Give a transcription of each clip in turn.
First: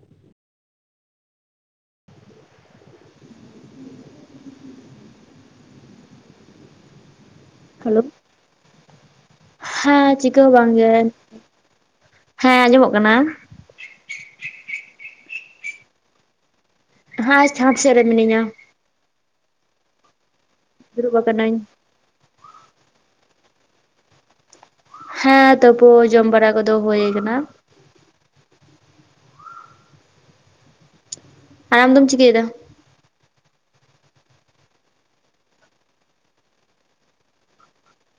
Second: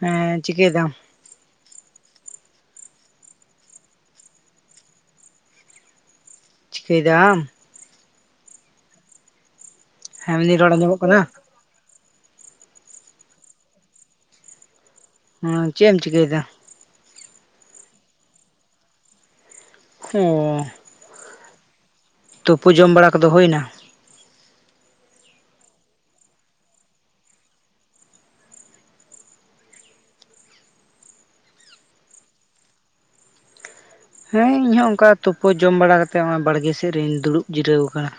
ᱦᱮᱸ ᱪᱤᱠᱟᱹᱭ ᱮᱫᱟᱢ ᱪᱤᱠᱟᱹᱭ ᱫᱟᱢ ᱦᱮᱞᱳ ᱦᱮᱸ ᱪᱤᱠᱟᱹ ᱦᱚᱸ ᱤᱧᱟᱹᱜ ᱨᱚᱲ ᱵᱟᱝᱜᱮ ᱟᱸᱡᱚᱢᱚᱜ ᱠᱟᱱᱟ ᱦᱮᱸ ᱟᱸᱡᱚᱢᱚᱜ ᱠᱟᱱᱟ᱾ ᱦᱮᱸ ᱪᱮᱫ ᱮᱢ ᱪᱤᱠᱟᱹᱭᱮᱫᱟ᱾ ᱦᱮᱸᱪᱪᱷᱟᱫ ᱥᱮᱫ ᱨᱮ ᱢᱤᱱᱮᱧᱟ ᱚ ᱫᱩᱲᱩᱵ ᱟᱠᱟᱱᱟᱹᱧ᱾ ᱛᱩᱯᱩ ᱡᱚᱢ ᱵᱟᱲᱟ ᱠᱚᱫᱚ ᱦᱩᱭᱱᱟ᱾ ᱦᱮᱸ ᱛᱩᱯᱩ ᱡᱚᱢ ᱵᱟᱲᱟ ᱠᱚᱫᱚ ᱦᱩᱭ ᱠᱟᱱᱟ᱾ ᱟᱨ ᱟᱢ ᱫᱚᱢ ᱪᱤᱠᱟᱹᱭᱮᱫᱟ ᱦᱮᱸ ᱤᱧ ᱦᱚᱸ ᱚᱱᱠᱟ ᱛᱩᱯᱩ ᱡᱚᱢ ᱵᱟᱲᱟ ᱠᱟᱛᱮ ᱱᱚᱜ ᱚᱭ ᱵᱟᱲᱜᱮ ᱥᱮᱫ ᱨᱮᱧ ᱫᱩᱲᱩᱵ ᱡᱤᱨᱟᱹᱣ ᱟᱠᱟᱱᱟ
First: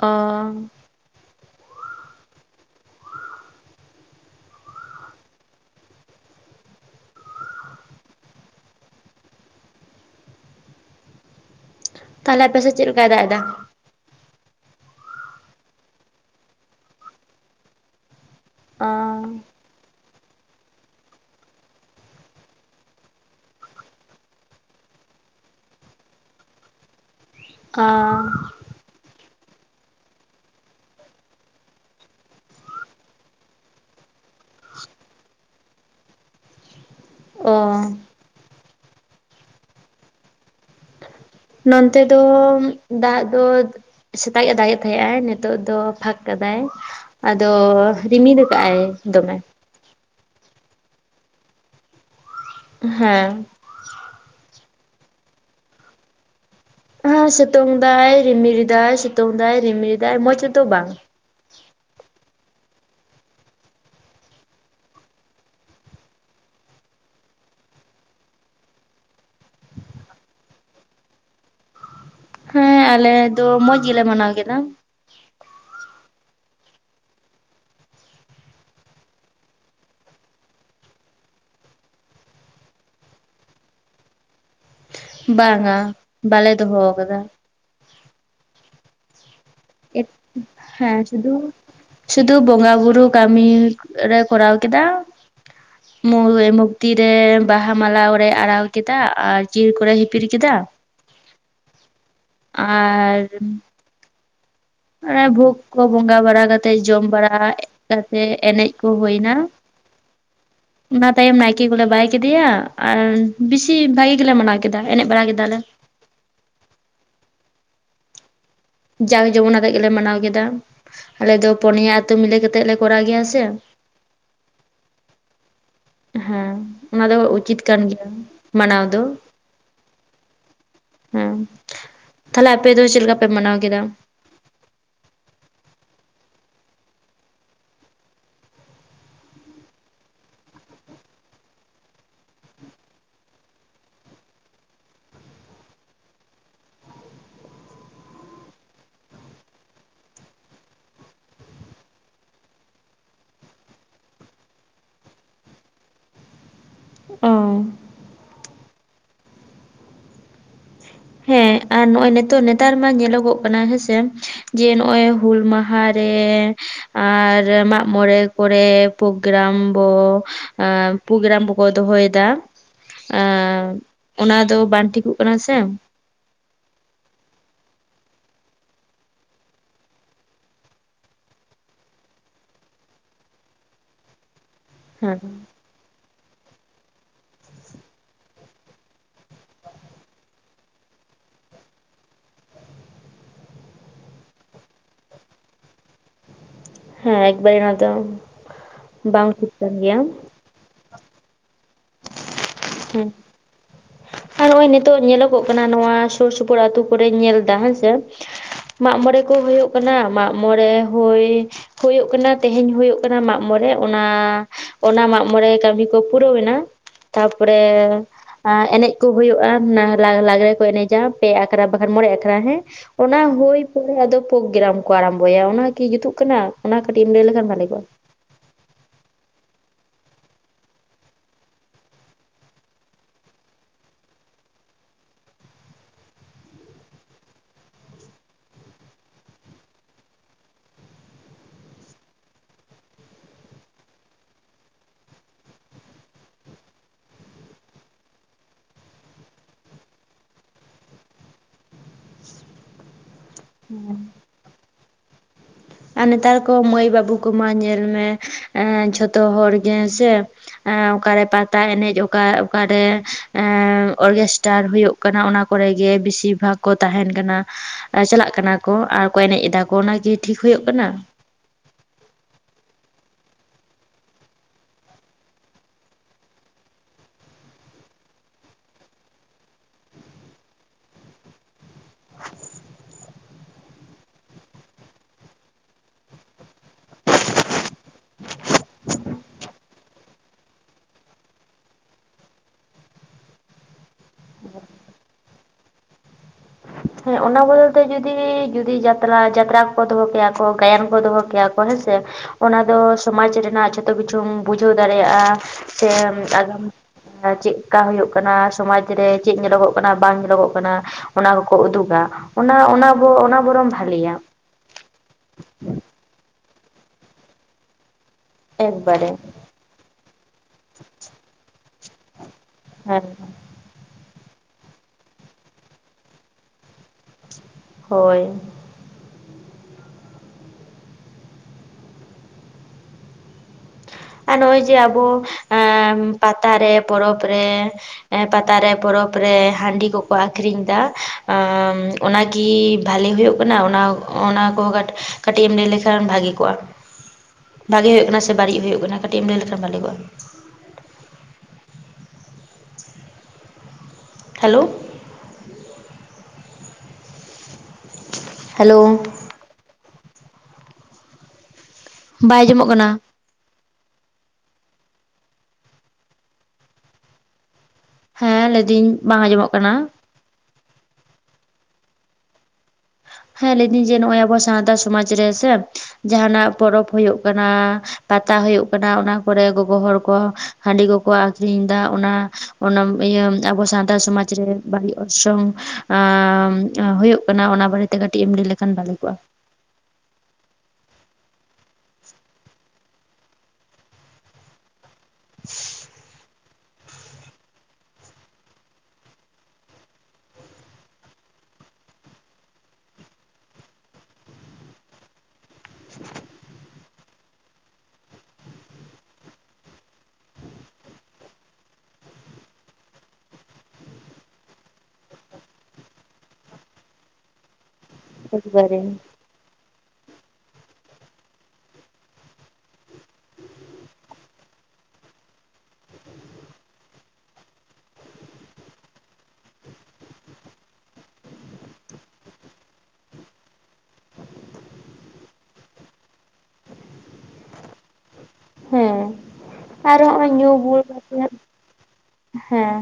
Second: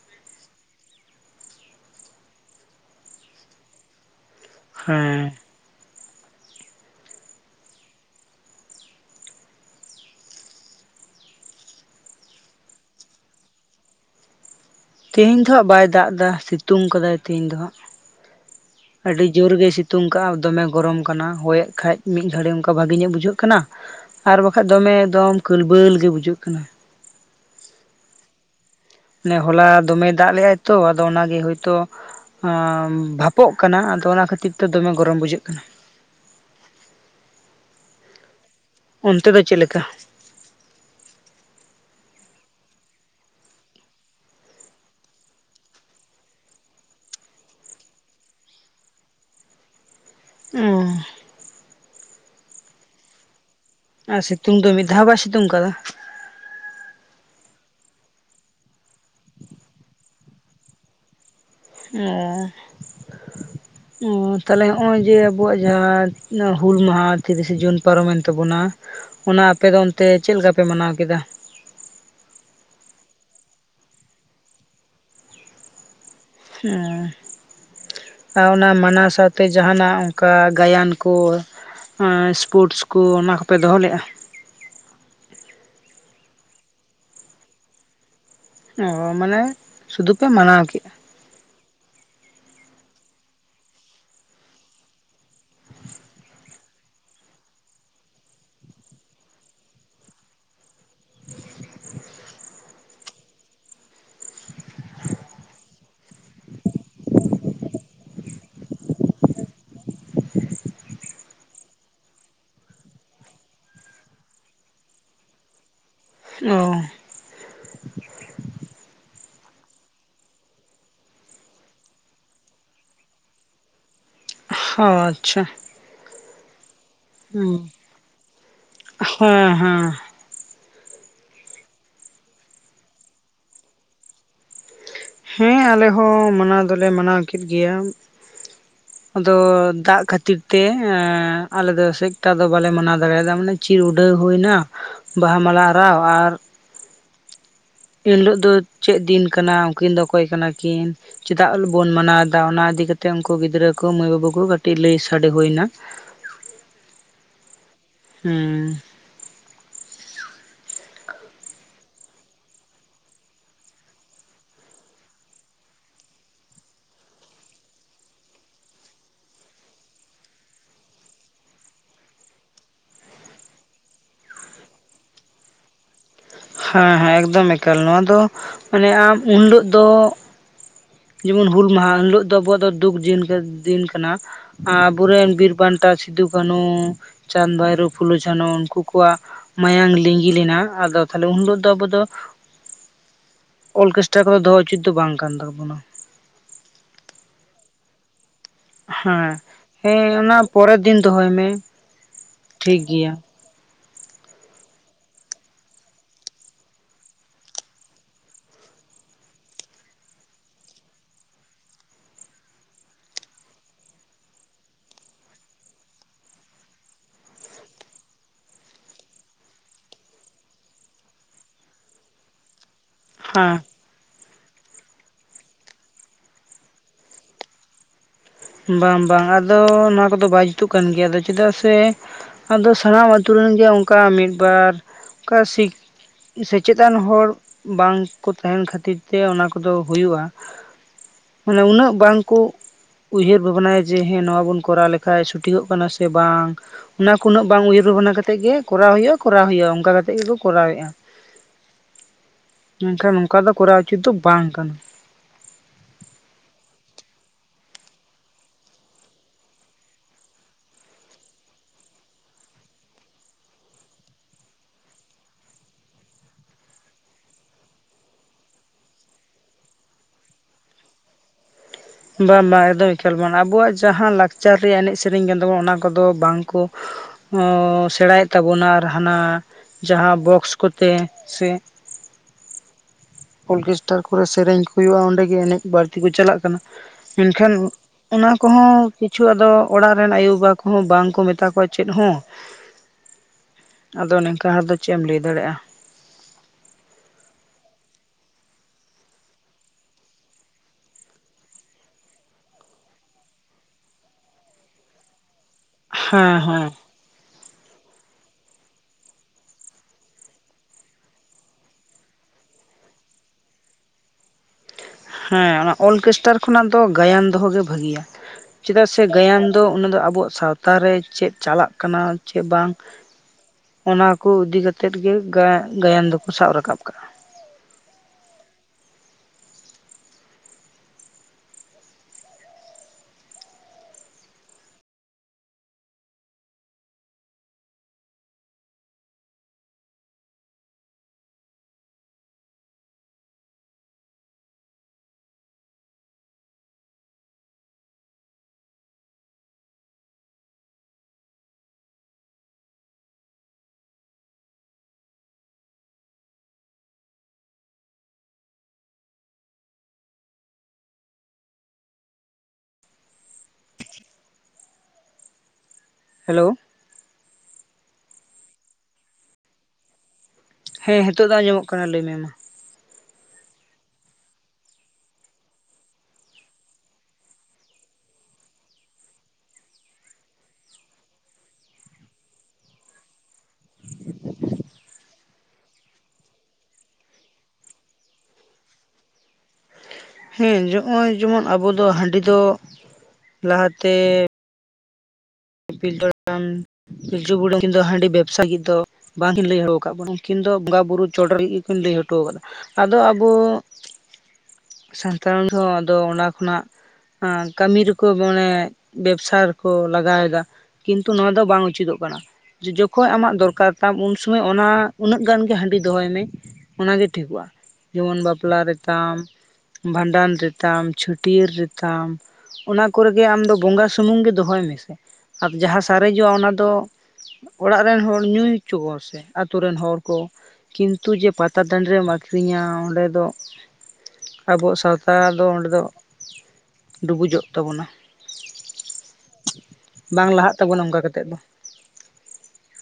ᱚᱸ ᱦᱮᱸ᱾ ᱛᱟᱞᱦᱮ ᱟᱯᱮ ᱥᱮᱡ ᱪᱮᱫᱞᱮᱠᱟᱭ ᱫᱟᱜ ᱮᱫᱟ ᱛᱮᱦᱮᱧ ᱫᱚ ᱦᱟᱜ ᱵᱟᱭ ᱫᱟᱜ ᱮᱫᱟ ᱥᱤᱛᱩᱝ ᱠᱟᱫᱟᱭ ᱛᱮᱦᱮᱧ ᱫᱚ ᱦᱟᱸᱜ ᱚ ᱟᱹᱰᱤ ᱡᱩᱨᱜᱮ ᱥᱤᱛᱩᱝ ᱠᱟᱜᱼᱟ ᱫᱚᱢᱮ ᱜᱚᱨᱚᱢ ᱠᱟᱱᱟ ᱦᱚᱭᱮᱜ ᱠᱷᱟᱱ ᱢᱤᱫ ᱜᱷᱟᱹᱲᱤᱡ ᱚᱱᱠᱟ ᱵᱷᱟᱜᱮ ᱧᱚᱜ ᱵᱩᱡᱷᱟᱹᱜ ᱠᱟᱱᱟ ᱟᱨ ᱵᱟᱠᱷᱟᱡ ᱫᱚᱢᱮ ᱮᱠᱫᱚᱢ ᱠᱟᱹᱞᱵᱟᱹᱞ ᱜᱮ ᱵᱩᱡᱩᱜ ᱠᱟᱱᱟ᱾ ᱟᱸ ᱮ ᱦᱚᱞᱟ ᱫᱚᱢᱮ ᱫᱟᱜ ᱞᱮᱫᱟᱭ ᱛᱚ ᱟᱫᱚ ᱚᱱᱟᱜᱮ ᱦᱚᱭᱛᱳ ᱵᱷᱟᱯᱚᱜ ᱠᱟᱱᱟ ᱟᱫᱚ ᱚᱱᱟ ᱠᱷᱟᱹᱛᱤᱨ ᱛᱮ ᱫᱚᱢᱮ ᱜᱚᱨᱚᱢ ᱵᱩᱡᱷᱟᱹᱜ ᱠᱟᱱᱟ᱾ ᱚ᱾ ᱚᱱᱛᱮ ᱫᱚ ᱪᱮᱫ ᱞᱮᱠᱟ᱾ ᱱᱚᱛᱮ ᱫᱚ ᱫᱟᱜ ᱫᱚ ᱥᱮᱛᱟᱜ ᱮ ᱫᱟᱜᱮ ᱛᱟᱦᱮᱸᱜ-ᱟᱭ ᱱᱤᱛᱚᱜ ᱫᱚ ᱯᱷᱟᱸᱠ ᱠᱟᱫᱟᱭ ᱟᱫᱚ ᱨᱤᱢᱤᱫ ᱠᱟᱜᱼᱟᱭ ᱫᱚᱢᱮ ᱚ ᱦᱮᱸ, ᱟᱨ ᱥᱤᱛᱩᱝ ᱫᱚ ᱢᱤᱫ ᱫᱷᱟᱣ ᱵᱟᱭ ᱥᱤᱛᱩᱝ ᱠᱟᱫᱟ ᱦᱮᱸ ᱥᱤᱛᱩᱝ ᱫᱟᱭ ᱨᱤᱢᱤᱨ ᱫᱟᱭ ᱥᱤᱛᱩᱝ ᱫᱟᱭ ᱨᱤᱢᱤᱨ ᱫᱟᱭ ᱢᱚᱡᱽ ᱛᱮᱫᱚ ᱵᱟᱝ ᱟᱨ [inaudible] ᱛᱟᱦᱞᱮ ᱦᱚᱜ ᱚᱭ ᱡᱮ ᱟᱵᱚᱣᱟᱜ ᱡᱟᱦᱟᱸ ᱦᱩᱞ ᱢᱟᱦᱟ ᱛᱤᱨᱤᱥᱮ ᱡᱩᱱ ᱯᱟᱨᱚᱢᱮᱱ ᱛᱟᱵᱚᱱᱟ ᱚᱱᱟ ᱟᱯᱮ ᱫᱚ ᱚᱱᱛᱮ ᱪᱮᱫ ᱞᱮᱠᱟᱯᱮ ᱢᱟᱱᱟᱣ ᱠᱮᱫᱟ ᱦᱮᱸ ᱟᱞᱮ ᱫᱚ ᱢᱚᱸᱡᱽ ᱜᱮᱞᱮ ᱢᱟᱱᱟᱣ ᱠᱮᱫᱟ ᱦᱮᱸ ᱟᱨ ᱚᱱᱟ ᱢᱟᱱᱟᱣ ᱥᱟᱶᱛᱮ ᱡᱟᱦᱟᱱᱟᱜ ᱚᱱᱠᱟ ᱜᱟᱭᱟᱱ ᱠᱚ ᱦᱮᱸ ᱥᱯᱳᱨᱴᱥ ᱠᱚ ᱚᱱᱟ ᱠᱚᱯᱮ ᱫᱚᱦᱚ ᱞᱮᱜᱼᱟ ᱵᱟᱝᱼᱟ ᱵᱟᱞᱮ ᱫᱚᱦᱚ ᱠᱟᱫᱟ᱾ ᱚ ᱢᱟᱱᱮ ᱥᱩᱫᱩ ᱯᱮ ᱢᱟᱱᱟᱣ ᱠᱮᱜᱼᱟ ᱥᱩᱫᱩ ᱵᱚᱸᱜᱟ ᱵᱩᱨᱩ ᱠᱟᱹᱢᱤ ᱨᱮ ᱠᱚᱨᱟᱣ ᱠᱮᱫᱟ ᱢᱩᱨᱛᱤ ᱨᱮ ᱵᱟᱦᱟ ᱢᱟᱞᱟ ᱨᱮᱭ ᱟᱲᱟᱣ ᱠᱮᱫᱟ ᱟᱨ ᱪᱤᱨ ᱠᱚᱨᱮ ᱦᱤᱯᱤᱨ ᱠᱮᱫᱟ᱾ [inaudible] ᱟᱨ ᱟᱱᱮ ᱵᱷᱳᱜᱽ ᱠᱚ ᱵᱚᱸᱜᱟ ᱵᱟᱲᱟ ᱠᱟᱛᱮᱜ ᱡᱚᱢ ᱵᱟᱲᱟ ᱠᱟᱛᱮ ᱮᱱᱮᱡ ᱠᱚ ᱦᱩᱭᱱᱟ ᱚᱱᱟ ᱛᱟᱭᱚᱢ ᱱᱟᱭᱠᱮ ᱠᱚᱞᱮ ᱵᱟᱭ ᱠᱮᱫᱮᱭᱟ ᱟᱨ ᱵᱤᱥᱤ ᱵᱷᱟᱜᱤ ᱜᱮᱞᱮ ᱢᱟᱱᱟᱣ ᱠᱮᱫᱟ ᱮᱱᱮᱡ ᱵᱟᱲᱟ ᱠᱮᱫᱟᱞᱮ ᱚ ᱡᱟᱠ ᱡᱚᱢᱚᱱ ᱟᱛᱮᱫ ᱜᱮᱞᱮ ᱢᱟᱱᱟᱣ ᱠᱮᱫᱟ ᱟᱞᱮ ᱫᱚ ᱯᱚᱱᱭᱟ ᱟᱹᱛᱳ ᱢᱤᱞᱮᱹ ᱠᱟᱛᱮᱜ ᱞᱮ ᱠᱚᱨᱟᱣ ᱜᱮᱭᱟ ᱥᱮ ᱦᱸ ᱟᱪᱪᱷᱟ ᱦᱮᱸ ᱚᱱᱟ ᱫᱚ ᱦᱩᱸ ᱩᱪᱤᱛ ᱠᱟᱱ ᱜᱮᱭᱟ ᱢᱟᱱᱟᱣ ᱫᱚ ᱦᱮᱸ ᱦᱮᱸ ᱦᱮᱸ ᱛᱟᱦᱚᱞᱮ ᱟᱯᱮ ᱫᱚ ᱪᱮᱫ ᱞᱮᱠᱟ ᱯᱮ ᱢᱟᱱᱟᱣ ᱠᱮᱫᱟ ᱦᱮᱸ ᱟᱞᱮ ᱦᱚᱸ ᱢᱟᱱᱟᱣ ᱫᱚᱞᱮ ᱢᱟᱱᱟᱣ ᱠᱮᱫ ᱜᱮᱭᱟ [inaudible] ᱟᱫᱚ ᱫᱟᱜ ᱠᱷᱟᱹᱛᱤᱨ ᱛᱮ, ᱟᱞᱮ ᱫᱚ ᱥᱮᱠᱴᱟ ᱫᱚ ᱵᱟᱞᱮ ᱢᱟᱱᱟᱣ ᱫᱟᱲᱮᱭᱟᱫᱟ ᱢᱟᱱᱮ᱾ ᱪᱤᱨ ᱩᱰᱟᱹᱣ ᱦᱩᱭᱱᱟ ᱵᱟᱦᱟ ᱢᱟᱞᱟ ᱨᱟᱣ ᱟᱨ ᱤᱱᱦᱤᱞᱳᱜ ᱫᱚ ᱪᱮᱫ ᱫᱤᱱ ᱠᱟᱱᱟ ᱩᱱᱠᱤᱱ ᱫᱚ ᱚᱠᱚᱭ ᱠᱟᱱᱟ ᱠᱤᱱ ᱪᱮᱫᱟᱜ ᱟᱞ ᱵᱚᱱ ᱢᱟᱱᱟᱣ ᱫᱟ ᱚᱱᱟ ᱤᱫᱤᱠᱟ ᱠᱟᱛᱮᱜ ᱩᱱᱠᱩ ᱜᱤᱫᱽᱨᱟᱹ ᱠᱚ ᱢᱟᱹᱭ ᱵᱟᱹᱵᱩ ᱠᱚ ᱠᱟᱹᱴᱤᱡ ᱞᱟᱹᱭ ᱥᱟᱰᱮ ᱦᱩᱭᱱᱟ ᱚᱻ, ᱦᱩᱸ ᱦᱮᱸ ᱟᱨ ᱱᱚᱜᱼᱚᱭ ᱱᱤᱛᱚᱜ ᱱᱮᱛᱟᱨ ᱢᱟ ᱧᱮᱞᱚᱜᱚᱜ ᱠᱟᱱᱟ ᱦᱮᱸᱥᱮ ᱡᱮ ᱱᱚᱜᱼᱚᱭ ᱦᱩᱞ ᱢᱟᱦᱟᱨᱮ ᱟᱨ ᱢᱟᱜᱢᱬᱮ ᱠᱚᱨᱮ ᱯᱨᱳᱜᱨᱟᱢ ᱵᱚ [unintelligible] ᱯᱨᱳᱜᱨᱟᱢ ᱠᱚᱠᱚ ᱫᱚᱦᱚᱭᱮᱫᱟ ᱮᱸ ᱚᱱᱟ ᱫᱚ ᱵᱟᱝ ᱴᱷᱤᱠᱚᱜ ᱠᱟᱱᱟ ᱥᱮ ᱦᱮᱸ ᱦᱮᱸ ᱮᱠᱫᱚᱢ ᱮᱠᱟᱞ ᱱᱚᱣᱟ ᱫᱚ ᱢᱟᱱᱮ ᱟᱢ ᱩᱱ ᱦᱤᱞᱳ ᱫᱚ ᱡᱮᱢᱚᱱ ᱦᱩᱞ ᱢᱟᱦᱟ ᱦᱤᱞᱳ ᱫᱚ ᱟᱵᱩᱣᱟᱜ ᱫᱚ ᱫᱩᱠ ᱡᱤᱱ ᱫᱤᱱ ᱠᱟᱱᱟ ᱦᱮᱸ ᱟᱵᱚᱨᱮᱱ ᱵᱤᱨ ᱵᱟᱱᱴᱟ ᱥᱤᱫᱩ ᱠᱟᱹᱱᱩ ᱪᱟᱸᱫᱽ ᱵᱷᱟᱭᱨᱚᱵᱷ ᱯᱷᱩᱞᱳ ᱡᱷᱟᱱᱳ ᱩᱱᱠᱩ ᱠᱚᱣᱟᱜ ᱢᱟᱭᱟᱝ ᱞᱤᱸᱜᱤ ᱞᱮᱱᱟ ᱟᱫᱚ ᱛᱟᱦᱞᱮ ᱩᱱ ᱦᱤᱞᱳᱜ ᱫᱚ᱾ ᱟᱵᱚ ᱫᱚ ᱚᱨᱠᱮᱥᱴᱨᱟ ᱠᱚᱫᱚ ᱫᱚᱦᱚ ᱩᱪᱤᱛ ᱫᱚ ᱵᱟᱝ ᱠᱟᱱ ᱛᱟᱵᱚᱱᱟ ᱦᱮᱸ ᱮᱠᱵᱟᱨᱮ ᱚᱱᱟ ᱫᱚ ᱵᱟᱝ ᱦᱮᱸ ᱴᱷᱤᱠ ᱠᱟᱱ ᱜᱮᱭᱟ ᱦᱮᱸ ᱚᱱᱟ ᱯᱚᱨᱮᱨ ᱫᱤᱱ ᱫᱚᱦᱚᱭ ᱢᱮ ᱴᱷᱤᱠ ᱦᱮᱸ ᱜᱮᱭᱟ ᱟᱨ ᱱᱚᱜᱼᱚᱭ ᱱᱤᱛᱚᱜ ᱧᱮᱞᱚᱜᱚᱜ ᱠᱟᱱᱟ ᱱᱚᱣᱟ ᱥᱩᱨ ᱥᱩᱯᱩᱨ ᱟᱹᱛᱩᱳ ᱠᱚᱨᱮᱧ ᱧᱮᱞᱫᱟ ᱦᱮᱸᱥᱮ ᱢᱟᱜᱢᱚᱬᱮ ᱠᱚ ᱦᱩᱭᱩᱜ ᱠᱟᱱᱟ ᱢᱟᱜ ᱢᱚᱬᱮ ᱦᱳᱭ ᱦᱩᱭᱩᱜ ᱠᱟᱱᱟ ᱛᱮᱦᱮᱧ ᱦᱩᱭᱩᱜ ᱠᱟᱱᱟ ᱢᱟᱜ ᱢᱚᱬᱮ ᱚᱱᱟ ᱚᱱᱟ ᱢᱟᱜᱼᱢᱚᱬᱮ ᱠᱟᱹᱢᱤ ᱠᱚ ᱯᱩᱨᱟᱹᱣ ᱮᱱᱟ᱾ ᱛᱟᱯᱚᱨᱮ ᱮᱱᱮᱡ ᱠᱚ ᱦᱳᱭᱳᱜᱼᱟ ᱞᱟ-ᱞᱟᱜᱽᱲᱮ ᱠᱚ ᱮᱱᱮᱡᱟ ᱯᱮ ᱟᱠᱷᱲᱟ ᱵᱟᱝᱠᱷᱟᱱ ᱢᱚᱬᱮ ᱟᱠᱷᱲᱟ ᱦᱮᱸ᱾ ᱚᱱᱟ ᱦᱩᱭ ᱦᱮᱸ ᱯᱚᱨᱮ ᱟᱫᱚ ᱯᱳᱜᱽᱜᱮᱨᱟᱢ ᱠᱚ ᱟᱨᱟᱢᱵᱚᱭᱟ᱾ ᱚᱱᱟ ᱠᱤ ᱡᱩᱛᱩᱜ ᱠᱟᱱᱟ, ᱚᱱᱟ ᱠᱟᱹᱴᱤᱡ ᱮᱢ ᱞᱟᱹᱭ ᱞᱮᱠᱷᱟᱱ ᱵᱷᱟᱞᱤ ᱠᱚᱜᱼᱟ᱾ ᱵᱟᱝ ᱵᱟᱝ ᱟᱫᱚ ᱱᱚᱣᱟ ᱠᱚᱫᱚ ᱵᱟᱭ ᱡᱩᱛᱩᱜ ᱠᱟᱱ ᱜᱮᱭᱟ᱾ ᱟᱫᱚ ᱪᱮᱫᱟᱜ ᱥᱮ ᱟᱫᱚ ᱥᱟᱱᱟᱢ ᱟᱛᱩ ᱨᱮᱱ ᱜᱮ ᱚᱱᱠᱟ ᱢᱤᱫ ᱵᱟᱨ ᱚᱱᱠᱟ ᱥᱤᱼᱼ ᱥᱮᱪᱮᱫᱱ ᱦᱚᱲ ᱵᱟᱝᱠᱚ ᱛᱟᱦᱮᱱ ᱠᱷᱟᱹᱛᱤᱨ ᱛᱮ ᱚᱱᱟ ᱠᱚᱫᱚ ᱦᱩᱭᱩᱜᱼᱟ᱾ ᱢᱟᱱᱮ ᱩᱱᱟᱹᱜ ᱵᱟᱝ ᱠᱚ ᱩᱭᱦᱟᱹᱨ ᱵᱷᱟᱵᱽᱱᱟᱭᱟ ᱡᱮ ᱦᱮᱸ ᱱᱚᱣᱟ ᱵᱚᱱ ᱠᱚᱨᱟᱣ ᱞᱮᱠᱷᱟᱱ ᱥᱚᱴᱷᱤᱠᱚᱜ ᱠᱟᱱᱟ ᱥᱮ ᱵᱟᱝ ᱚᱱᱟ ᱠᱚ ᱩᱱᱟᱹᱜ ᱵᱟᱝ ᱩᱭᱦᱟᱹᱨ ᱵᱷᱟᱵᱽᱱᱟ ᱠᱟᱛᱮ ᱜᱮ ᱠᱚᱨᱟᱣ ᱦᱩᱭᱩᱜᱼᱟ ᱠᱚᱨᱟᱣ ᱦᱩᱭᱩᱜᱼᱟ ᱚᱝᱠᱟ ᱠᱟᱛᱮ ᱜᱮᱠᱚ ᱠᱚᱨᱟᱣᱮᱜᱼᱟ᱾ [inaudible] ᱢᱮᱱᱠᱷᱟᱱ ᱱᱚᱝᱠᱟ ᱫᱚ ᱠᱚᱨᱟᱣ ᱩᱪᱤᱛ ᱫᱚ ᱵᱟᱝ ᱠᱟᱱᱟ᱾ ᱟᱨ ᱱᱮᱛᱟᱨ ᱠᱚ ᱢᱟᱹᱭ ᱵᱟᱹᱵᱩ ᱠᱚᱢᱟ ᱧᱮᱞ ᱢᱮ ᱮᱸ ᱡᱷᱚᱛᱚ ᱦᱚᱲ ᱜᱮ ᱦᱮᱸᱥᱮ ᱮᱸᱻ ᱚᱠᱟᱨᱮ ᱯᱟᱛᱟ ᱮᱱᱮᱡ ᱚᱠᱟ ᱚᱠᱟᱨᱮ ᱮᱸᱻ ᱚᱨᱜᱮᱥᱴᱟᱨ ᱦᱳᱭᱳᱜ ᱠᱟᱱᱟ ᱚᱱᱟ ᱠᱚᱨᱮ ᱜᱮ ᱵᱤᱥᱤᱨ ᱵᱷᱟᱜᱽ ᱠᱚ ᱛᱟᱸᱦᱮᱱ ᱠᱟᱱᱟ᱾ ᱟᱨ ᱪᱟᱞᱟᱜ ᱠᱟᱱᱟ ᱠᱚ ᱟᱨ ᱠᱚ ᱮᱱᱮᱡ ᱮᱫᱟ ᱠᱚ ᱚᱱᱟᱠᱤ ᱴᱷᱤᱠ ᱦᱳᱭᱳᱜ ᱠᱟᱱᱟ ᱵᱟᱝ ᱵᱟᱝ ᱮᱠᱫᱚᱢ ᱮᱠᱟᱞ ᱵᱟᱱ ᱟᱵᱚᱣᱟᱜ ᱡᱟᱦᱟᱸ ᱞᱟᱠᱪᱟᱨ ᱨᱮᱭᱟᱜ ᱮᱱᱮᱡ ᱥᱮᱨᱮᱧ ᱠᱟᱱ ᱛᱟᱵᱚᱱᱟ ᱚᱱᱟ ᱠᱚᱫᱚ ᱵᱟᱝᱠᱚ ᱦᱚᱸ ᱥᱮᱬᱟᱭᱮᱫ ᱛᱟᱵᱚᱱᱟ ᱟᱨ ᱦᱟᱱᱟ ᱡᱟᱦᱟᱸ ᱵᱚᱠᱥ ᱠᱚᱛᱮ ᱥᱮ ᱚᱨᱜᱮᱥᱴᱟᱨ ᱠᱚᱨᱮ ᱥᱮᱨᱮᱧ ᱠᱚ ᱦᱩᱭᱩᱜᱼᱟ᱾ ᱚᱸᱰᱮᱜᱮ ᱮᱱᱮᱡ ᱵᱟᱹᱲᱛᱤ ᱠᱚ ᱪᱟᱞᱟᱜ ᱠᱟᱱᱟ᱾ ᱢᱮᱱᱠᱷᱟᱱ ᱚᱱᱟ ᱠᱚᱦᱚᱸ ᱠᱤᱪᱷᱩ ᱟᱫᱚ ᱚᱲᱟᱜ ᱨᱮᱱ ᱟᱭᱳᱼᱵᱟᱵᱟ ᱠᱚᱦᱚᱸ ᱵᱟᱝ ᱠᱚ ᱢᱮᱛᱟ ᱠᱚᱣᱟ ᱪᱮᱫ ᱦᱚᱸ᱾ ᱟᱫᱚ ᱱᱮᱝᱠᱟ ᱦᱚᱲ ᱫᱚ ᱪᱮᱫ ᱮᱢ ᱞᱟᱹᱭ ᱫᱟᱲᱮᱭᱟᱜᱼᱟ᱾ ᱦᱮᱸ ᱚᱱᱟ ᱵᱚᱫᱚᱞ ᱛᱮ ᱡᱩᱫᱤ, ᱡᱩᱫᱤ ᱡᱟᱛᱨᱟ ᱡᱟᱛᱨᱟ ᱠᱚ ᱫᱚᱦᱚ ᱠᱮᱭᱟ ᱠᱚ, ᱜᱟᱭᱟᱱ ᱠᱚ ᱫᱚᱦᱚ ᱠᱮᱭᱟ ᱠᱚ ᱦᱮᱸ ᱥᱮ, ᱚᱱᱟ ᱫᱚ ᱥᱚᱢᱟᱡᱽ ᱨᱮᱱᱟᱜ ᱡᱷᱚᱛᱚ ᱠᱤᱪᱷᱩᱢ ᱵᱩᱡᱷᱟᱹᱣ ᱫᱟᱲᱮᱭᱟᱜᱼᱟ, ᱥᱮ ᱦᱮᱸ ᱟᱡᱚᱢ ᱦᱮᱸ ᱪᱮᱫᱠᱟ ᱦᱳᱭᱳᱜ ᱠᱟᱱᱟ ᱥᱚᱢᱟᱡᱽ ᱨᱮ ᱪᱮᱫ ᱧᱮᱞᱚᱜᱚᱜ ᱠᱟᱱᱟ ᱵᱟᱝ ᱧᱮᱞᱚᱜᱚᱜ ᱠᱟᱱᱟ ᱚᱱᱟ ᱠᱚᱼᱼ ᱠᱚ ᱩᱫᱩᱜᱟ ᱚᱱᱟ ᱚᱱᱟ ᱵᱚ ᱚᱱᱟ ᱵᱚᱨᱚᱢ ᱵᱷᱟᱹᱞᱤᱭᱟ᱾ ᱦᱮᱸ ᱚᱱᱟ ᱚᱞᱜᱮᱥᱴᱟᱨ ᱠᱷᱚᱱᱟᱜ ᱫᱚ ᱜᱟᱭᱟᱱ ᱫᱚᱦᱚ ᱜᱮ ᱵᱷᱟᱹᱜᱤᱭᱟ᱾ ᱪᱮᱫᱟᱜ ᱥᱮ ᱮᱠᱵᱟᱨᱮ ᱜᱟᱭᱟᱱ ᱫᱚ ᱚᱱᱟ ᱫᱚ ᱟᱵᱚᱣᱟᱜ ᱥᱟᱶᱛᱟ ᱨᱮ ᱪᱮᱫ ᱪᱟᱞᱟᱜ ᱠᱟᱱᱟ ᱪᱮᱫ ᱵᱟᱝ ᱦᱮᱸ ᱚᱱᱟ ᱠᱚ ᱤᱫᱤ ᱠᱟᱛᱮᱫ ᱜᱮ ᱜᱟᱼᱜᱟᱭᱟᱱ ᱫᱚᱠᱚ ᱥᱟᱵ ᱨᱟᱠᱟᱵ ᱠᱟᱜᱼᱟ ᱦᱚᱭ ᱟᱨ ᱱᱚᱜᱼᱚᱭ ᱡᱮ ᱟᱵᱚ ᱯᱟᱛᱟ ᱨᱮ ᱯᱚᱨᱚᱵᱽ ᱨᱮ ᱯᱟᱛᱟ ᱨᱮ ᱯᱚᱨᱚᱵᱽ ᱨᱮ ᱦᱟᱺᱰᱤ ᱠᱚ ᱠᱚ ᱟᱠᱷᱨᱤᱧ ᱮᱫᱟ ᱟᱸᱼᱼ ᱚᱱᱟ ᱠᱤ ᱵᱷᱟᱹᱞᱮ ᱦᱳᱭᱳᱜ ᱠᱟᱱᱟ ᱚᱱᱟ ᱚᱱᱟ ᱠᱚ ᱠᱟᱴᱼᱠᱟᱹᱴᱤᱡ ᱮᱢ ᱞᱟᱹᱭ ᱞᱮᱠᱷᱟᱱ ᱵᱷᱟᱜᱮ ᱠᱚᱜᱼᱟ᱾ ᱵᱷᱟᱜᱮ ᱦᱳᱭᱳᱜ ᱠᱟᱱᱟ ᱥᱮ ᱵᱟᱹᱲᱤᱡ ᱦᱳᱭᱳᱜ ᱠᱟᱱᱟ ᱠᱟᱹᱴᱤᱡ ᱮᱢ ᱞᱟᱹᱭ ᱞᱮᱠᱷᱟᱱ ᱵᱷᱟᱹᱞᱮ ᱠᱚᱜᱼᱟ᱾ ᱦᱮᱞᱳ ᱦᱮᱞᱳ ᱵᱟᱭ ᱡᱚᱢᱚᱜ ᱠᱟᱱᱟ ᱦᱮᱞᱳ ᱦᱮᱸ ᱞᱟᱹᱭᱫᱟᱹᱧ ᱵᱟᱝ ᱟᱸᱡᱚᱢᱚᱜ ᱠᱟᱱᱟ᱾ ᱦᱮᱸ ᱦᱮᱸᱛᱚᱜ ᱫᱚ ᱟᱸᱡᱚᱢᱚᱜ ᱠᱟᱱᱟ ᱞᱟᱹᱭ ᱢᱮ ᱢᱟ᱾ ᱦᱮᱸ ᱞᱟᱹᱭ ᱫᱟᱹᱧ ᱡᱮ ᱱᱚᱜᱼᱚᱭ ᱟᱵᱚ ᱥᱟᱶᱛᱟ ᱥᱚᱢᱟᱡᱽ ᱨᱮᱥᱮ ᱡᱟᱦᱟᱸᱱᱟᱜ ᱯᱚᱨᱚᱵᱽ ᱦᱳᱭᱳᱜ ᱠᱟᱱᱟ, ᱯᱟᱛᱟ ᱦᱳᱭᱳᱜ ᱠᱟᱱᱟ ᱚᱱᱟ ᱠᱚᱨᱮ ᱜᱚᱜᱚ ᱦᱚᱲ ᱠᱚ ᱦᱟᱺᱰᱤ ᱠᱚ ᱠᱚ ᱟᱠᱷᱨᱤᱧ ᱮᱫᱟ ᱚᱱᱟ ᱚᱱᱟ ᱤᱭᱟᱹ ᱟᱵᱚ ᱥᱟᱱᱛᱟᱲ ᱥᱚᱢᱟᱡᱽ ᱨᱮ ᱵᱟᱹᱲᱤᱡ ᱚᱨᱥᱚᱝ ᱟᱸ ᱦᱳᱭᱳᱜ ᱠᱟᱱᱟ ᱚᱱᱟ ᱵᱟᱨᱮᱛᱮ ᱠᱟᱹᱴᱤᱡ ᱮᱢ ᱞᱟᱹᱭ ᱞᱮᱠᱷᱟᱱ ᱵᱷᱟᱞᱮ ᱠᱚᱜᱼᱟ᱾ ᱦᱮᱸ ᱡᱚᱜᱼᱚᱭ ᱡᱮᱢᱚᱱ ᱟᱵᱚ ᱫᱚ ᱦᱟᱺᱰᱤ ᱫᱚ ᱞᱟᱦᱟᱛᱮ [inaudible] ᱯᱤᱞᱪᱩ [inaudible] ᱟᱢ ᱯᱤᱞᱪᱩ ᱵᱩᱰᱷᱤ ᱩᱱᱠᱤᱱ ᱫᱚ ᱦᱟᱺᱰᱤ ᱵᱮᱵᱽᱥᱟ [unintelligible] ᱫᱚ ᱵᱟᱝᱤᱱ ᱞᱟᱹᱭ ᱦᱚᱴᱚ ᱟᱠᱟᱫ ᱵᱚᱱᱟ, ᱩᱱᱠᱤᱱ ᱫᱚ ᱵᱚᱸᱜᱟ ᱵᱩᱨᱩ ᱪᱚᱰᱚᱨ ᱞᱟᱹᱜᱤᱫ ᱜᱮ ᱠᱤᱱ ᱞᱟᱹᱭ ᱦᱚᱴᱚ ᱟᱠᱟᱫᱟ᱾ ᱟᱫᱚ ᱟᱵᱚ ᱥᱟᱱᱛᱟᱲ [unintelligible] ᱦᱚᱸ ᱟᱫᱚ ᱚᱱᱟ ᱠᱷᱚᱱᱟᱜ ᱠᱟᱹᱢᱤ ᱨᱮᱠᱚ ᱢᱟᱱᱮ ᱵᱮᱵᱽᱥᱟ ᱨᱮᱠᱚ ᱞᱟᱜᱟᱣ ᱮᱫᱟ ᱠᱤᱱᱛᱩ ᱱᱚᱶᱟ ᱫᱚ ᱵᱟᱝ ᱩᱪᱤᱫᱚᱜ ᱠᱟᱱᱟ᱾ ᱡᱚ ᱡᱚᱠᱷᱚᱡ ᱟᱢᱟᱜ ᱫᱚᱨᱠᱟᱨ ᱛᱟᱢ ᱩᱱ ᱥᱩᱢᱟᱹᱭ ᱚᱱᱟ ᱩᱱᱟᱹᱜ ᱜᱟᱱ ᱜᱮ ᱦᱟᱺᱰᱤ ᱫᱚᱦᱚᱭ ᱢᱮ᱾ ᱚᱱᱟ ᱜᱮ ᱴᱷᱤᱠᱩᱜ-ᱟ ᱡᱮᱢᱚᱱ ᱵᱟᱯᱞᱟ ᱨᱮ ᱮᱠᱵᱟᱨᱮ ᱛᱟᱢ᱾ ᱵᱷᱟᱸᱰᱟᱱ ᱨᱮᱛᱟᱢ ᱪᱷᱟᱹᱴᱭᱟᱹᱨ ᱨᱮᱛᱟᱢ᱾ ᱚᱱᱟ ᱠᱚᱨᱮ ᱜᱮ ᱟᱢᱫᱚ ᱵᱚᱸᱜᱟ ᱥᱩᱢᱩᱝ ᱜᱮ ᱫᱚᱦᱚᱭ ᱢᱮ ᱥᱮ ᱟᱨ ᱡᱟᱦᱟᱸ ᱥᱟᱨᱮᱡᱚᱜ-ᱟ ᱚᱱᱟ ᱫᱚᱼᱼ ᱚᱲᱟᱜ ᱨᱮᱱ ᱦᱚᱲ ᱧᱩᱭ ᱦᱚᱪᱚ ᱠᱚᱣᱟ ᱥᱮ ᱟᱹᱛᱩ ᱨᱮᱱ ᱦᱚᱲ ᱠᱚ᱾ ᱠᱤᱱᱛᱩ ᱡᱮ ᱯᱟᱛᱟ ᱴᱟᱺᱰᱤ ᱨᱮᱢ ᱟᱠᱷᱨᱤᱧᱟ ᱚᱸᱰᱮ ᱫᱚ ᱟᱵᱚᱣᱟᱜ ᱥᱟᱶᱛᱟ ᱫᱚ ᱚᱸᱰᱮ ᱫᱚ ᱰᱩᱵᱩᱡᱚᱜ ᱛᱟᱵᱚᱱᱟ᱾ ᱦᱮᱸ ᱟᱨ ᱦᱚᱸᱜ-ᱚᱭ ᱵᱟᱝ ᱧᱩ ᱞᱟᱦᱟᱜ ᱵᱩᱞ ᱛᱟᱵᱚᱱᱟ ᱚᱱᱠᱟ ᱠᱟᱛᱮᱫ, ᱫᱚ ᱦᱮᱸ᱾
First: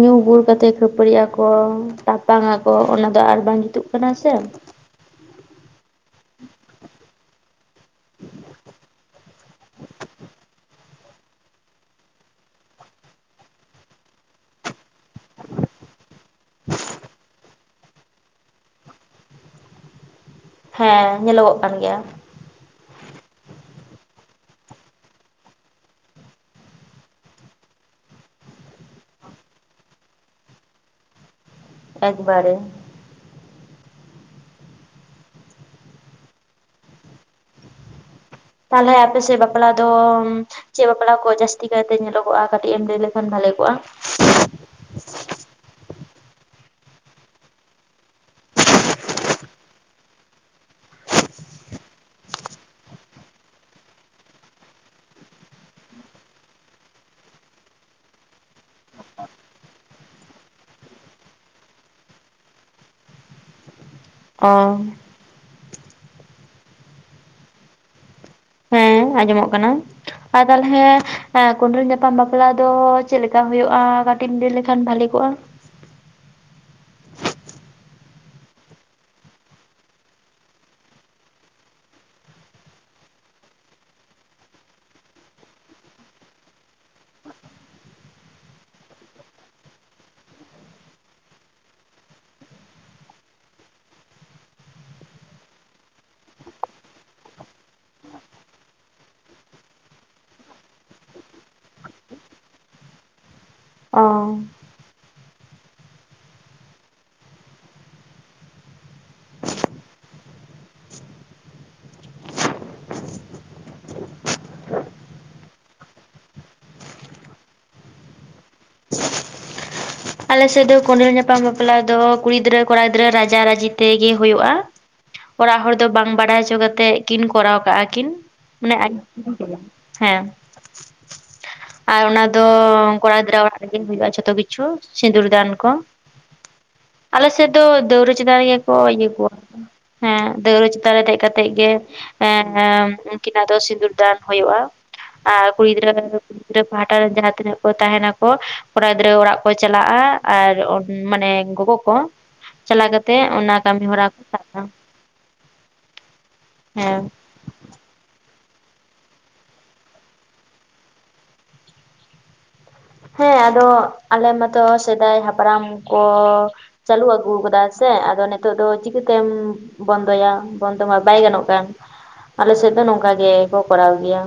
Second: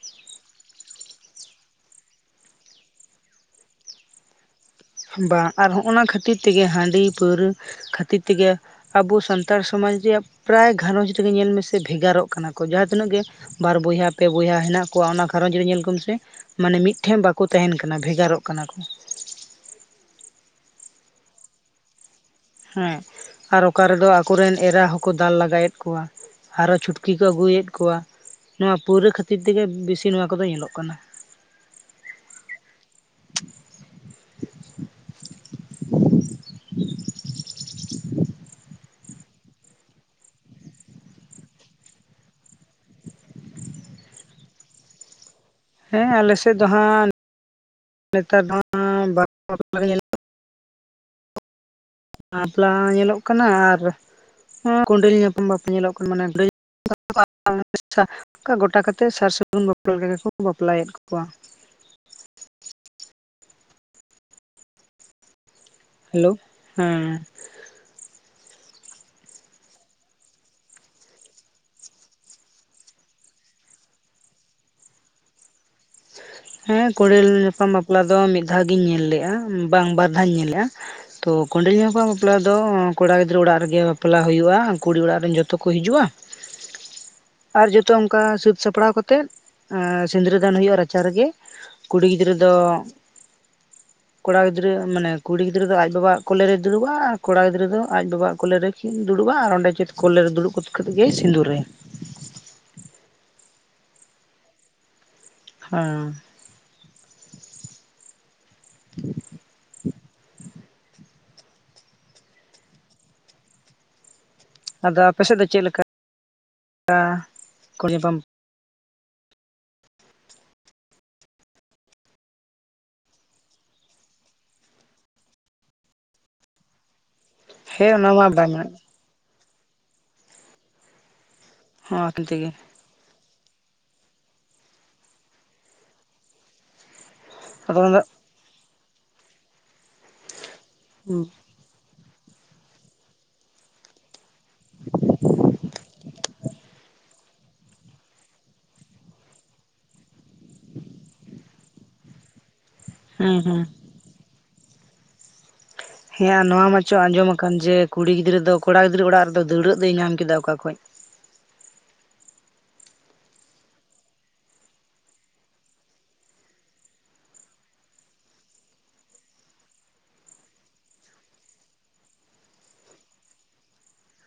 ᱧᱩ ᱵᱩᱞ ᱠᱟᱛᱮᱜ ᱠᱷᱟᱹᱯᱟᱹᱨᱤᱜ-ᱟᱠᱚ ᱛᱟᱯᱟᱝ ᱟᱠᱚ ᱚᱱᱟ ᱫᱚ ᱟᱨ ᱵᱟᱝ ᱡᱩᱛᱩᱜ ᱠᱟᱱᱟ ᱥᱮ᱾ ᱵᱟᱝ ᱟᱨ ᱦᱚᱸᱜ-ᱱᱚᱶᱟ ᱠᱷᱟᱹᱛᱤᱨ ᱛᱮᱜᱮ ᱦᱟᱸᱰᱤ ᱯᱟᱹᱣᱨᱟᱹ ᱠᱷᱟᱛᱤᱨ ᱛᱮᱜᱮ᱾ ᱟᱵᱚ ᱥᱟᱱᱛᱟᱲ ᱥᱚᱢᱟᱡᱽ ᱨᱮᱭᱟᱜ ᱯᱨᱟᱭ ᱜᱷᱟᱨᱚᱸᱡᱽ ᱨᱮᱜᱮ ᱧᱮᱞ ᱢᱮ ᱥᱮ ᱵᱷᱮᱜᱟᱨᱚᱜ ᱠᱟᱱᱟ ᱠᱚ ᱡᱟᱦᱟᱸ ᱛᱤᱱᱟᱹᱜ ᱜᱮ᱾ ᱵᱟᱨ ᱵᱚᱭᱦᱟ ᱯᱮ ᱵᱚᱭᱦᱟ ᱦᱮᱱᱟᱜ ᱠᱚᱣᱟ ᱚᱱᱟ ᱜᱷᱟᱸᱨᱚᱡᱽ ᱨᱮ ᱧᱮᱞ ᱠᱚᱢ ᱥᱮ᱾ ᱢᱟᱱᱮ ᱢᱤᱫ ᱴᱷᱮᱱ ᱵᱟᱠᱚ ᱛᱟᱸᱦᱮᱱ ᱠᱟᱱᱟ ᱵᱷᱮᱜᱟᱨᱚᱜ ᱠᱟᱱᱟ ᱠᱚ᱾ ᱦᱮᱸ ᱧᱮᱞᱚᱜᱚᱜ ᱠᱟᱱ ᱜᱮᱭᱟ᱾ ᱦᱮᱸ ᱟᱨ ᱚᱠᱟ ᱨᱮᱫᱚ ᱟᱠᱚ ᱨᱮᱱ ᱮᱨᱟ ᱦᱚᱸᱠᱚ ᱫᱟᱞ ᱞᱟᱜᱟ ᱮᱫ ᱠᱚᱣᱟ᱾ ᱟᱨᱚ ᱪᱷᱩᱴᱠᱤ ᱠᱚ ᱟᱜᱩᱭᱮᱫ ᱠᱚᱣᱟ ᱱᱚᱣᱟ ᱯᱟᱹᱣᱨᱟᱹ ᱠᱷᱟᱹᱛᱤᱨ ᱛᱮᱜᱮ ᱵᱤᱥᱤ ᱱᱚᱶᱟ ᱠᱚᱫᱚ ᱧᱮᱞᱚᱜ ᱠᱟᱱᱟ᱾ ᱮᱠ ᱵᱟᱨᱮ᱾ ᱛᱟᱞᱦᱮ ᱟᱯᱮ ᱥᱮᱫ ᱵᱟᱯᱞᱟ ᱫᱚᱢ ᱪᱮᱜ ᱵᱟᱯᱞᱟ ᱠᱚ ᱡᱟᱹᱥᱛᱤ ᱠᱟᱭ ᱛᱮ ᱧᱮᱞᱚᱜᱚᱜ-ᱟ ᱠᱟᱴᱤᱡ ᱮᱢ ᱞᱟᱹᱭ ᱞᱮᱠᱷᱟᱱ ᱵᱷᱟᱞᱮ ᱠᱚᱜ-ᱟ᱾ ᱦᱮᱸ ᱟᱞᱮ ᱥᱮᱫ ᱫᱚ ᱦᱟᱸᱜ ᱱᱮᱛᱟᱨ ᱫᱚ ᱦᱟᱸᱜ ᱵᱟ [inaudible] ᱧᱮᱞᱼᱼ ᱵᱟᱯᱞᱟ ᱧᱮᱞᱚᱜ ᱠᱟᱱᱟ ᱟᱨ ᱚᱸ ᱠᱚᱸᱰᱮᱞ ᱧᱟᱯᱟᱢ ᱵᱟᱯᱞᱟ ᱧᱮᱞᱚᱜ ᱠᱟᱱᱟ ᱢᱟᱱᱮ ᱜᱟᱹᱭ [inaudible] ᱜᱚᱴᱟ ᱠᱟᱛᱮᱜ ᱥᱟᱨ ᱥᱟᱹᱜᱩᱱ ᱵᱟᱯᱞᱟ ᱞᱮᱠᱟ‌ ᱜᱮ ᱠᱚ ᱵᱟᱯᱞᱟᱭᱮᱫ ᱠᱚᱣᱟ᱾ ᱚ ᱦᱮᱞᱳᱣ ᱦᱮᱸ᱾ ᱦᱮᱸ ᱟᱸᱡᱚᱢᱚᱜ ᱠᱟᱱᱟ᱾ ᱟᱨ ᱛᱟᱞᱦᱮᱸ ᱠᱚᱸᱰᱮᱞ ᱧᱟᱯᱟᱢ ᱵᱟᱯᱞᱟ ᱫᱚ ᱪᱮᱫ ᱞᱮᱠᱟ ᱦᱩᱭᱩᱜ-ᱟ ᱠᱟᱴᱤᱡ ᱮᱢ ᱞᱟᱹᱭ ᱞᱮᱠᱷᱟᱱ ᱵᱷᱟᱞᱤ ᱠᱚᱜ-ᱟ᱾ ᱦᱮᱸ ᱠᱚᱸᱰᱮᱞ ᱧᱟᱯᱟᱢ ᱵᱟᱯᱞᱟ ᱫᱚ ᱢᱤᱫ ᱫᱷᱟᱣ ᱜᱤᱧ ᱧᱮᱞ ᱞᱮᱜ-ᱟ ᱵᱟᱝ ᱵᱟᱨ ᱫᱷᱟᱣ ᱤᱧ ᱧᱮᱞ ᱞᱮᱜ-ᱟ᱾ ᱛᱚ ᱠᱚᱸᱰᱮᱞ ᱧᱟᱯᱟᱢ ᱵᱟᱯᱞᱟ ᱫᱚ ᱚᱸᱻ ᱠᱚᱲᱟ ᱜᱤᱫᱽᱨᱟᱹ ᱚᱲᱟᱜ ᱨᱮᱜᱮ ᱵᱟᱯᱞᱟ ᱦᱩᱭᱩᱜ-ᱟ ᱠᱩᱲᱤ ᱚᱲᱟᱜ ᱨᱮᱱ ᱡᱚᱛᱚ ᱠᱚ ᱦᱤᱡᱩᱜ-ᱟ᱾ [inaudible] ᱟᱨ ᱡᱚᱛᱚ ᱚᱱᱠᱟ ᱥᱟᱹᱛ ᱥᱟᱯᱲᱟᱣ ᱠᱟᱛᱮᱫ ᱮᱸᱻ ᱥᱤᱸᱫᱽᱨᱟᱹ ᱫᱷᱟᱱ ᱦᱩᱭᱩᱜ-ᱟ ᱨᱟ ᱪᱟ ᱨᱮᱜᱮ ᱠᱩᱲᱤ ᱜᱤᱫᱽᱨᱟᱹ ᱫᱚ ᱠᱚᱲᱟ ᱜᱤᱫᱽᱨᱟᱹ ᱢᱟᱱᱮ ᱠᱩᱲᱤ ᱜᱤᱫᱽᱨᱟᱹ ᱫᱚ ᱟᱡ ᱵᱟᱵᱟᱣᱟᱜ ᱠᱚᱞᱮ ᱨᱮᱭ ᱫᱩᱲᱩᱵ-ᱟ ᱟᱨ ᱠᱚᱲᱟ ᱜᱤᱫᱽᱨᱟᱹ ᱫᱚ ᱟᱡ ᱵᱟᱵᱟᱣᱟᱜ ᱠᱚᱞᱮ ᱨᱮ [unintelligible] ᱫᱩᱲᱩᱵ-ᱟ ᱟᱨ ᱚᱸᱰᱮ ᱪᱮᱫ ᱠᱚᱞᱮ ᱨᱮ ᱫᱩᱲᱩᱵ ᱠᱷᱚᱛ ᱠᱟᱛᱮ ᱜᱮᱭ ᱥᱤᱸᱫᱩᱨᱟᱭᱟ᱾ ᱚᱸ᱾ ᱦᱮᱸ᱾ ᱟᱫᱚ ᱟᱯᱮ ᱥᱮᱫ ᱫᱚ ᱪᱮᱫ ᱞᱮᱠᱟ [unintelligible] ᱟᱞᱮ ᱥᱮᱫ ᱫᱚ ᱠᱚᱸᱰᱮᱞ ᱧᱟᱯᱟᱢ ᱵᱟᱯᱞᱟ ᱫᱚ ᱠᱩᱲᱤ ᱜᱤᱫᱽᱨᱟᱹ ᱠᱚᱲᱟ ᱜᱤᱫᱽᱨᱟᱹ ᱨᱟᱡᱟ ᱨᱟᱹᱡᱤ ᱛᱮᱜᱮ ᱦᱩᱭᱩᱜ-ᱟ᱾ ᱚᱲᱟᱜ ᱦᱚᱲ ᱫᱚ ᱵᱟᱝ ᱵᱟᱰᱟᱭ ᱪᱚ ᱠᱟᱛᱮᱜ᱾ ᱠᱤᱱ ᱠᱚᱨᱟᱣ ᱠᱟᱜ-ᱟ ᱦᱮᱸ ᱠᱤᱱ ᱚᱱᱟ ᱢᱟ ᱵᱟᱭ ᱢᱮᱱ ᱢᱟᱱᱮ ᱟᱠ [inaudible] ᱦᱮᱸ᱾ ᱟᱨ ᱚᱱᱟ ᱟᱹᱠᱤᱱ ᱫᱚ ᱛᱮᱜᱮ ᱠᱚᱲᱟ ᱜᱤᱫᱽᱨᱟᱹ ᱟᱜ ᱚᱲᱟᱜ ᱨᱮᱜᱮ ᱦᱩᱭᱩᱜ-ᱟ ᱡᱷᱚᱛᱚ ᱠᱤᱪᱷᱩ᱾ ᱥᱤᱸᱫᱩᱨ ᱫᱟᱱ ᱠᱚ, ᱟᱞᱮ ᱥᱮᱫ ᱫᱚ ᱟᱫᱚ ᱚᱱᱟ ᱫᱟᱹᱣᱨᱟᱹ ᱪᱮᱛᱟᱱ ᱨᱮᱜᱮ ᱠᱚ ᱤᱭᱟᱹ ᱠᱚᱣᱟ ᱠᱚ ᱦᱮᱸ ᱫᱟᱹᱣᱲᱟᱹ ᱪᱮᱛᱟᱱ ᱨᱮ ᱫᱮᱡ ᱠᱟᱛᱮᱜ ᱜᱮ ᱦᱮᱸᱦᱮᱸ ᱩᱝᱠᱤᱱᱟᱜ ᱫᱚ ᱥᱤᱸᱫᱩᱨ ᱫᱟᱱ ᱦᱩᱭᱩᱜ-ᱟ᱾ ᱟᱨ ᱠᱩᱲᱤ ᱜᱤᱫᱽᱨᱟᱹ ᱠᱩᱲᱤ ᱜᱤᱫᱽᱨᱟᱹ ᱯᱟᱦᱴᱟ ᱨᱮᱱ ᱡᱟᱦᱟᱸ ᱛᱤᱱᱟᱹᱜ ᱠᱚ ᱛᱟᱦᱮᱸ ᱱᱟᱠᱚ ᱠᱚᱲᱟ ᱜᱤᱫᱽᱨᱟᱹ ᱚᱲᱟᱜ ᱠᱚ ᱪᱟᱞᱟᱜ- ᱟ ᱟᱨ ᱚᱱ ᱢᱟᱱᱮ ᱜᱚᱜᱚ ᱠᱚ᱾ ᱪᱟᱞᱟ ᱠᱟᱛᱮᱜ ᱦᱩᱸ ᱚᱱᱟ ᱦᱩᱸ ᱠᱟᱹᱢᱤ ᱦᱚᱨᱟ ᱠᱚ [unintelligible] ᱦᱮᱸ ᱟᱨ ᱱᱚᱣᱟ ᱢᱟᱪᱚ ᱦᱮᱸ ᱟᱸᱡᱚᱢ ᱟᱠᱟᱱ ᱡᱮ ᱠᱩᱲᱤ ᱜᱤᱫᱽᱨᱟᱹ ᱫᱚ ᱠᱚᱲᱟ ᱜᱤᱫᱽᱨᱟᱹ ᱚᱲᱟᱜ ᱨᱮᱫᱚ ᱫᱟᱹᱣᱲᱟᱹᱜ ᱫᱚᱭ ᱧᱟᱢ ᱠᱮᱫᱟ ᱚᱠᱟ ᱠᱷᱚᱡ ᱦᱮᱸ ᱟᱫᱚ ᱟᱞᱮ ᱢᱟᱛᱚ ᱥᱮᱫᱟᱭ ᱦᱟᱯᱲᱟᱢ ᱠᱚ ᱪᱟᱹᱞᱩ ᱟᱹᱜᱩ ᱠᱟᱫᱟ ᱥᱮ ᱟᱫᱚ ᱱᱤᱛᱚᱜ ᱫᱚ ᱪᱤᱠᱟᱹᱛᱮᱢ? ᱵᱚᱱᱫᱚᱭᱟ ᱵᱚᱱᱫᱚ ᱢᱟ ᱵᱟᱭ ᱜᱟᱱᱚᱜ ᱠᱟᱱ ᱟᱞᱮ ᱥᱮᱫ ᱫᱚ ᱱᱚᱝᱠᱟ ᱜᱮ ᱠᱚ ᱠᱚᱨᱟᱣ ᱜᱮᱭᱟ᱾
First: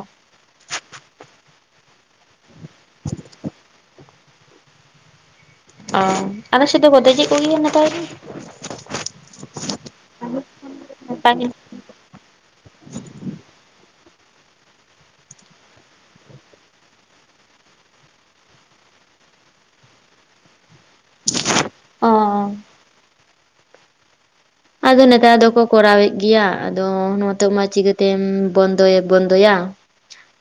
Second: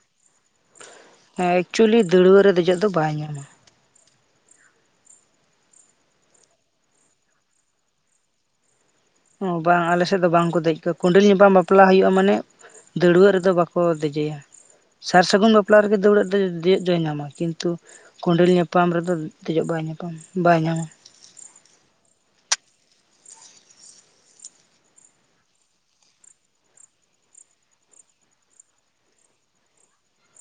ᱮᱸ ᱮᱠᱪᱩᱞᱤ ᱫᱟᱹᱲᱣᱟᱹ ᱨᱮ ᱫᱮᱡᱚᱜ ᱫᱚ ᱵᱟᱭ ᱧᱟᱢᱟ᱾ ᱚᱸ ᱟᱞᱮ ᱥᱮᱫ ᱫᱚᱠᱚ ᱫᱮᱡᱮᱜ ᱠᱚᱜᱮᱭᱟ ᱱᱮᱛᱟᱨ ᱦᱚᱸ ᱚ ᱵᱟᱝ ᱟᱞᱮᱥᱮᱫ ᱫᱚ ᱵᱟᱝᱠᱚ ᱫᱮᱡ ᱠᱚ ᱠᱩᱸᱰᱮᱞ ᱱᱮᱛᱟᱨ ᱜᱮ ᱧᱟᱯᱟᱢ ᱵᱟᱯ ᱵᱟᱯᱞᱟ ᱦᱩᱭᱩᱜᱼᱟ ᱢᱟᱱᱮ ᱫᱟᱹᱲᱣᱟᱹᱜ ᱨᱮᱫᱚ ᱵᱟᱠᱚ ᱫᱮᱡᱮᱭᱟ᱾ ᱥᱟᱨ ᱥᱟᱹᱜᱩᱱ ᱵᱟᱯᱞᱟ ᱨᱮᱜᱮ ᱫᱟᱹᱲᱟᱜ ᱫᱚᱼᱫᱮ ᱫᱮᱭᱚᱜ ᱫᱚᱭ ᱧᱟᱢᱟ ᱠᱤᱱᱛᱩ ᱠᱚᱸᱰᱮᱞ ᱧᱟᱯᱟᱢ ᱨᱮᱫᱚ ᱫᱮᱡᱚᱜ ᱵᱟᱭ ᱧᱟᱯᱟᱢ ᱵᱟᱭ ᱧᱟᱢᱟ ᱚ ᱟᱫᱚ ᱱᱮᱛᱟᱨ ᱫᱚᱠᱚ ᱠᱚᱨᱟᱣᱮᱜ ᱜᱮᱭᱟ ᱟᱫᱚ ᱱᱚᱛᱚᱜ ᱢᱟ ᱪᱤᱠᱟᱹᱛᱮᱢ ᱵᱚᱱᱫᱚᱭ ᱵᱚᱱᱫᱚᱭᱟ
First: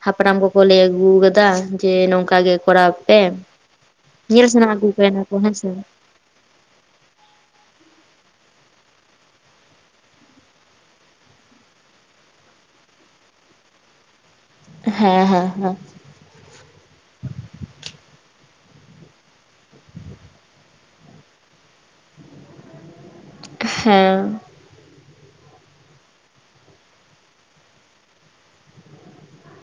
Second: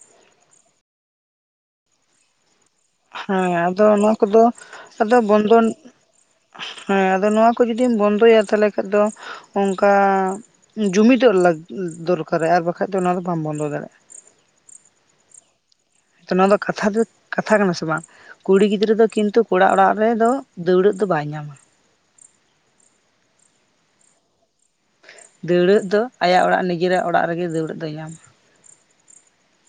ᱦᱟᱯᱲᱟᱢ ᱠᱚᱠᱚ ᱞᱟᱹᱭ ᱟᱹᱜᱩ ᱠᱟᱫᱟ ᱡᱮ ᱱᱚᱝᱠᱟ ᱜᱮ ᱠᱚᱨᱟᱣ ᱯᱮ ᱦᱮᱸ ᱟᱫᱚ ᱱᱚᱶᱟ ᱠᱚᱫᱚ ᱧᱮᱞ ᱥᱟᱱᱟ ᱟᱹᱜᱩ ᱟᱫᱚ ᱠᱟᱱᱟ ᱠᱚ ᱵᱚᱱᱫᱚᱱ ᱦᱮᱸᱥᱮ ᱦᱮᱸ ᱟᱫᱚ ᱱᱚᱣᱟ ᱠᱚ ᱡᱩᱫᱤᱢ ᱵᱚᱱᱫᱚᱭᱟ ᱛᱟᱞᱦᱮ ᱠᱷᱟᱜ ᱫᱚ ᱚᱝᱠᱟ ᱡᱩᱢᱤᱫᱚᱜ ᱞᱟᱜ ᱫᱚᱨᱠᱟᱨᱟᱭ ᱟᱨ ᱵᱟᱠᱷᱟᱡ ᱫᱚ ᱚᱱᱟ ᱫᱚ ᱵᱟᱢ ᱵᱚᱱᱫᱚ ᱫᱟᱲᱮᱭᱟᱜᱼᱟ᱾ ᱦᱮᱸ ᱦᱮᱸ ᱦᱮᱸ ᱦᱚᱛᱚ ᱱᱚᱣᱟ ᱫᱚ ᱠᱟᱛᱷᱟ ᱫᱚ ᱠᱟᱛᱷᱟ ᱠᱟᱱᱟ ᱥᱮ ᱵᱟᱝ ᱠᱩᱲᱤ ᱜᱤᱫᱽᱨᱟᱹ ᱫᱚ ᱠᱤᱱᱛᱩ ᱠᱚᱲᱟ ᱚᱲᱟᱜ ᱨᱮᱫᱚ ᱫᱟᱹᱣᱲᱟᱹᱜ ᱫᱚ ᱵᱟᱭ ᱧᱟᱢᱟ᱾ ᱦᱮᱸ ᱫᱟᱹᱣᱲᱟᱹᱜ ᱫᱚ ᱟᱭᱟᱜ ᱚᱲᱟᱜ ᱱᱤᱡᱮᱨᱟᱜ ᱚᱲᱟᱜ ᱨᱮᱜᱮ ᱫᱟᱹᱣᱲᱟᱹᱜ ᱫᱚᱭ ᱧᱟᱢᱟ